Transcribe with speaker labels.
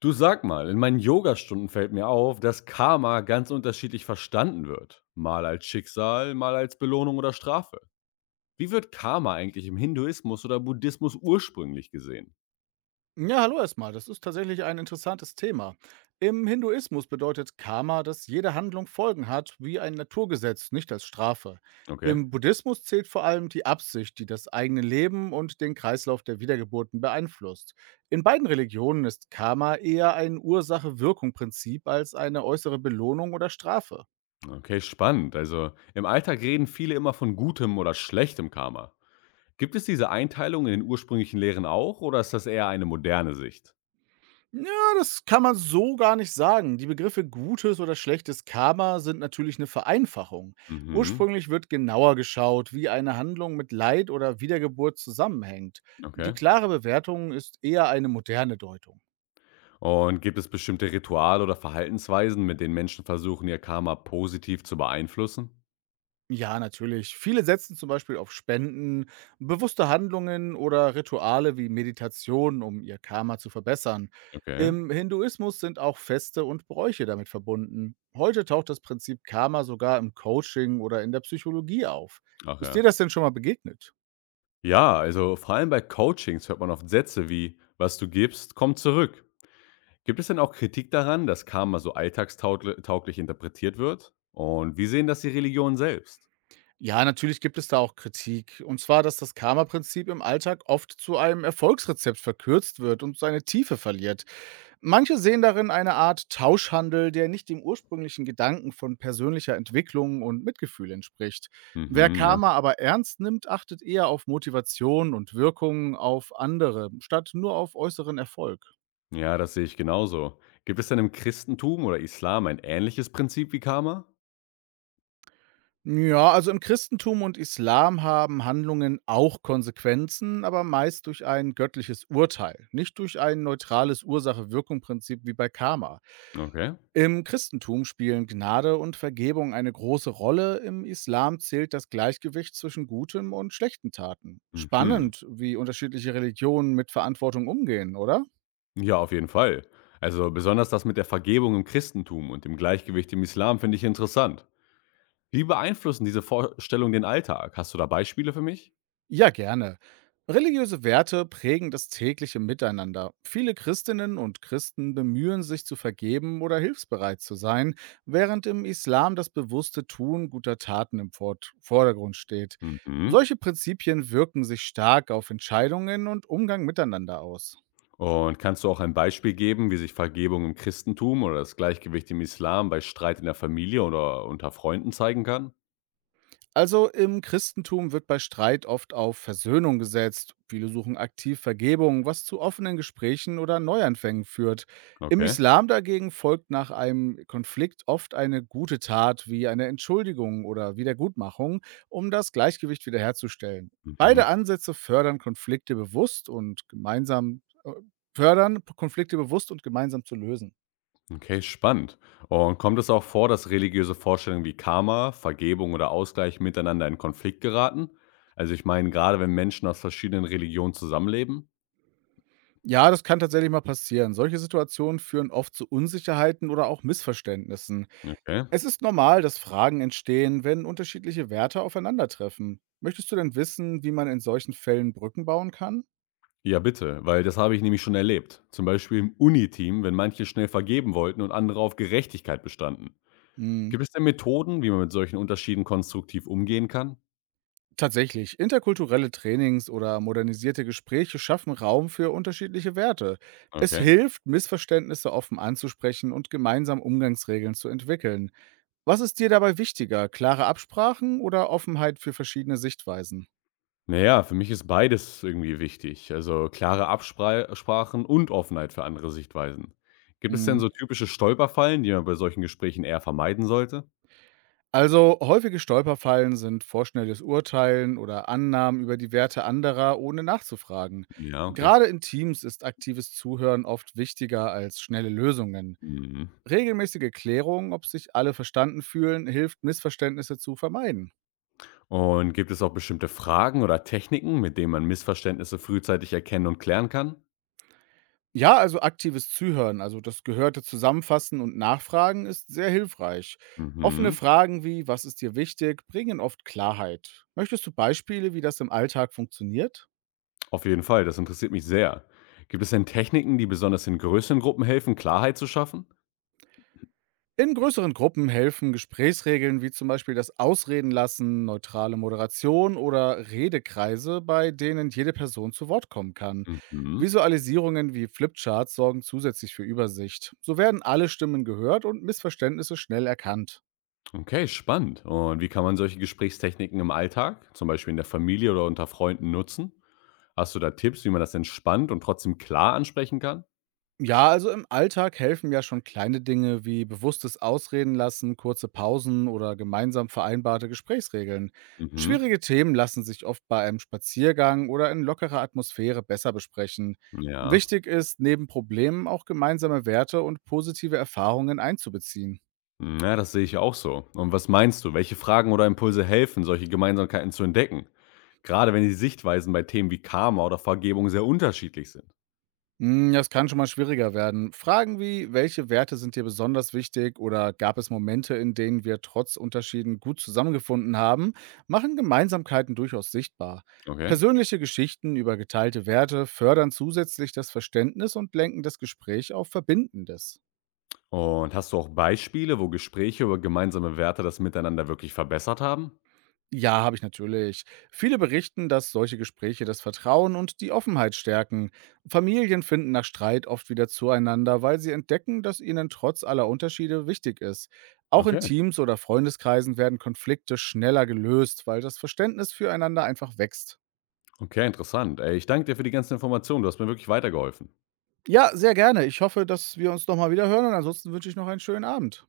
Speaker 1: Du sag mal, in meinen Yogastunden fällt mir auf, dass Karma ganz unterschiedlich verstanden wird. Mal als Schicksal, mal als Belohnung oder Strafe. Wie wird Karma eigentlich im Hinduismus oder Buddhismus ursprünglich gesehen?
Speaker 2: Ja, hallo erstmal. Das ist tatsächlich ein interessantes Thema. Im Hinduismus bedeutet Karma, dass jede Handlung Folgen hat, wie ein Naturgesetz, nicht als Strafe.
Speaker 1: Okay.
Speaker 2: Im Buddhismus zählt vor allem die Absicht, die das eigene Leben und den Kreislauf der Wiedergeburten beeinflusst. In beiden Religionen ist Karma eher ein Ursache-Wirkung-Prinzip als eine äußere Belohnung oder Strafe.
Speaker 1: Okay, spannend. Also im Alltag reden viele immer von gutem oder schlechtem Karma. Gibt es diese Einteilung in den ursprünglichen Lehren auch oder ist das eher eine moderne Sicht?
Speaker 2: Ja, das kann man so gar nicht sagen. Die Begriffe gutes oder schlechtes Karma sind natürlich eine Vereinfachung.
Speaker 1: Mhm,
Speaker 2: Ursprünglich wird genauer geschaut, wie eine Handlung mit Leid oder Wiedergeburt zusammenhängt. Die
Speaker 1: okay.
Speaker 2: klare Bewertung ist eher eine moderne Deutung.
Speaker 1: Und gibt es bestimmte Rituale oder Verhaltensweisen, mit denen Menschen versuchen, ihr Karma positiv zu beeinflussen?
Speaker 2: Ja, natürlich. Viele setzen zum Beispiel auf Spenden, bewusste Handlungen oder Rituale wie Meditation, um ihr Karma zu verbessern.
Speaker 1: Okay.
Speaker 2: Im Hinduismus sind auch Feste und Bräuche damit verbunden. Heute taucht das Prinzip Karma sogar im Coaching oder in der Psychologie auf.
Speaker 1: Ach
Speaker 2: Ist dir
Speaker 1: ja.
Speaker 2: das denn schon mal begegnet?
Speaker 1: Ja, also vor allem bei Coachings hört man oft Sätze wie, was du gibst, kommt zurück. Gibt es denn auch Kritik daran, dass Karma so alltagstauglich interpretiert wird? Und wie sehen das die Religionen selbst?
Speaker 2: Ja, natürlich gibt es da auch Kritik. Und zwar, dass das Karma-Prinzip im Alltag oft zu einem Erfolgsrezept verkürzt wird und seine Tiefe verliert. Manche sehen darin eine Art Tauschhandel, der nicht dem ursprünglichen Gedanken von persönlicher Entwicklung und Mitgefühl entspricht. Wer
Speaker 1: Mhm, ja.
Speaker 2: Karma aber ernst nimmt, achtet eher auf Motivation und Wirkung auf andere, statt nur auf äußeren Erfolg.
Speaker 1: Ja, das sehe ich genauso. Gibt es denn im Christentum oder Islam ein ähnliches Prinzip wie Karma?
Speaker 2: Ja, also im Christentum und Islam haben Handlungen auch Konsequenzen, aber meist durch ein göttliches Urteil, nicht durch ein neutrales Ursache-Wirkung-Prinzip wie bei Karma.
Speaker 1: Okay.
Speaker 2: Im Christentum spielen Gnade und Vergebung eine große Rolle, im Islam zählt das Gleichgewicht zwischen gutem und schlechten Taten.
Speaker 1: Mhm.
Speaker 2: Spannend, wie unterschiedliche Religionen mit Verantwortung umgehen, oder?
Speaker 1: Ja, auf jeden Fall. Also besonders das mit der Vergebung im Christentum und dem Gleichgewicht im Islam finde ich interessant. Wie beeinflussen diese Vorstellungen den Alltag? Hast du da Beispiele für mich?
Speaker 2: Ja, gerne. Religiöse Werte prägen das tägliche Miteinander. Viele Christinnen und Christen bemühen sich zu vergeben oder hilfsbereit zu sein, während im Islam das bewusste Tun guter Taten im Vordergrund steht.
Speaker 1: Mhm.
Speaker 2: Solche Prinzipien wirken sich stark auf Entscheidungen und Umgang miteinander aus.
Speaker 1: Und kannst du auch ein Beispiel geben, wie sich Vergebung im Christentum oder das Gleichgewicht im Islam bei Streit in der Familie oder unter Freunden zeigen kann?
Speaker 2: Also im Christentum wird bei Streit oft auf Versöhnung gesetzt. Viele suchen aktiv Vergebung, was zu offenen Gesprächen oder Neuanfängen führt. Im
Speaker 1: Okay.
Speaker 2: Islam dagegen folgt nach einem Konflikt oft eine gute Tat wie eine Entschuldigung oder Wiedergutmachung, um das Gleichgewicht wiederherzustellen.
Speaker 1: Mhm.
Speaker 2: Beide Ansätze fördern Konflikte bewusst und gemeinsam Fördern Konflikte bewusst und gemeinsam zu lösen.
Speaker 1: Okay, spannend. Und kommt es auch vor, dass religiöse Vorstellungen wie Karma, Vergebung oder Ausgleich miteinander in Konflikt geraten? Also ich meine, gerade wenn Menschen aus verschiedenen Religionen zusammenleben?
Speaker 2: Ja, das kann tatsächlich mal passieren. Solche Situationen führen oft zu Unsicherheiten oder auch Missverständnissen.
Speaker 1: Okay.
Speaker 2: Es ist normal, dass Fragen entstehen, wenn unterschiedliche Werte aufeinandertreffen. Möchtest du denn wissen, wie man in solchen Fällen Brücken bauen kann?
Speaker 1: Ja, bitte, weil das habe ich nämlich schon erlebt. Zum Beispiel im Uni-Team, wenn manche schnell vergeben wollten und andere auf Gerechtigkeit bestanden.
Speaker 2: Hm.
Speaker 1: Gibt es denn Methoden, wie man mit solchen Unterschieden konstruktiv umgehen kann?
Speaker 2: Tatsächlich, interkulturelle Trainings oder modernisierte Gespräche schaffen Raum für unterschiedliche Werte. Es
Speaker 1: Okay.
Speaker 2: hilft, Missverständnisse offen anzusprechen und gemeinsam Umgangsregeln zu entwickeln. Was ist dir dabei wichtiger, klare Absprachen oder Offenheit für verschiedene Sichtweisen?
Speaker 1: Na ja, für mich ist beides irgendwie wichtig, also klare Absprachen und Offenheit für andere Sichtweisen. Gibt es denn
Speaker 2: Hm.
Speaker 1: so typische Stolperfallen, die man bei solchen Gesprächen eher vermeiden sollte?
Speaker 2: Also häufige Stolperfallen sind vorschnelles Urteilen oder Annahmen über die Werte anderer, ohne nachzufragen.
Speaker 1: Ja, okay.
Speaker 2: Gerade in Teams ist aktives Zuhören oft wichtiger als schnelle Lösungen.
Speaker 1: Mhm.
Speaker 2: Regelmäßige Klärung, ob sich alle verstanden fühlen, hilft, Missverständnisse zu vermeiden.
Speaker 1: Und gibt es auch bestimmte Fragen oder Techniken, mit denen man Missverständnisse frühzeitig erkennen und klären kann?
Speaker 2: Ja, also aktives Zuhören, also das gehörte Zusammenfassen und Nachfragen ist sehr hilfreich. Offene
Speaker 1: Mhm.
Speaker 2: Fragen wie, was ist dir wichtig, bringen oft Klarheit. Möchtest du Beispiele, wie das im Alltag funktioniert?
Speaker 1: Auf jeden Fall, das interessiert mich sehr. Gibt es denn Techniken, die besonders in größeren Gruppen helfen, Klarheit zu schaffen?
Speaker 2: In größeren Gruppen helfen Gesprächsregeln wie zum Beispiel das Ausreden lassen, neutrale Moderation oder Redekreise, bei denen jede Person zu Wort kommen kann.
Speaker 1: Mhm.
Speaker 2: Visualisierungen wie Flipcharts sorgen zusätzlich für Übersicht. So werden alle Stimmen gehört und Missverständnisse schnell erkannt.
Speaker 1: Okay, spannend. Und wie kann man solche Gesprächstechniken im Alltag, zum Beispiel in der Familie oder unter Freunden, nutzen? Hast du da Tipps, wie man das entspannt und trotzdem klar ansprechen kann?
Speaker 2: Ja, also im Alltag helfen ja schon kleine Dinge wie bewusstes Ausreden lassen, kurze Pausen oder gemeinsam vereinbarte Gesprächsregeln.
Speaker 1: Mhm.
Speaker 2: Schwierige Themen lassen sich oft bei einem Spaziergang oder in lockerer Atmosphäre besser besprechen.
Speaker 1: Ja.
Speaker 2: Wichtig ist, neben Problemen auch gemeinsame Werte und positive Erfahrungen einzubeziehen.
Speaker 1: Na, das sehe ich auch so. Und was meinst du? Welche Fragen oder Impulse helfen, solche Gemeinsamkeiten zu entdecken? Gerade wenn die Sichtweisen bei Themen wie Karma oder Vergebung sehr unterschiedlich sind.
Speaker 2: Hm, das kann schon mal schwieriger werden. Fragen wie, welche Werte sind dir besonders wichtig oder gab es Momente, in denen wir trotz Unterschieden gut zusammengefunden haben, machen Gemeinsamkeiten durchaus sichtbar.
Speaker 1: Okay.
Speaker 2: Persönliche Geschichten über geteilte Werte fördern zusätzlich das Verständnis und lenken das Gespräch auf Verbindendes.
Speaker 1: Und hast du auch Beispiele, wo Gespräche über gemeinsame Werte das Miteinander wirklich verbessert haben?
Speaker 2: Ja, habe ich natürlich. Viele berichten, dass solche Gespräche das Vertrauen und die Offenheit stärken. Familien finden nach Streit oft wieder zueinander, weil sie entdecken, dass ihnen trotz aller Unterschiede wichtig ist. Auch in
Speaker 1: Okay.
Speaker 2: Teams oder Freundeskreisen werden Konflikte schneller gelöst, weil das Verständnis füreinander einfach wächst.
Speaker 1: Okay, interessant. Ey, ich danke dir für die ganzen Informationen. Du hast mir wirklich weitergeholfen.
Speaker 2: Ja, sehr gerne. Ich hoffe, dass wir uns nochmal wieder hören und ansonsten wünsche ich noch einen schönen Abend.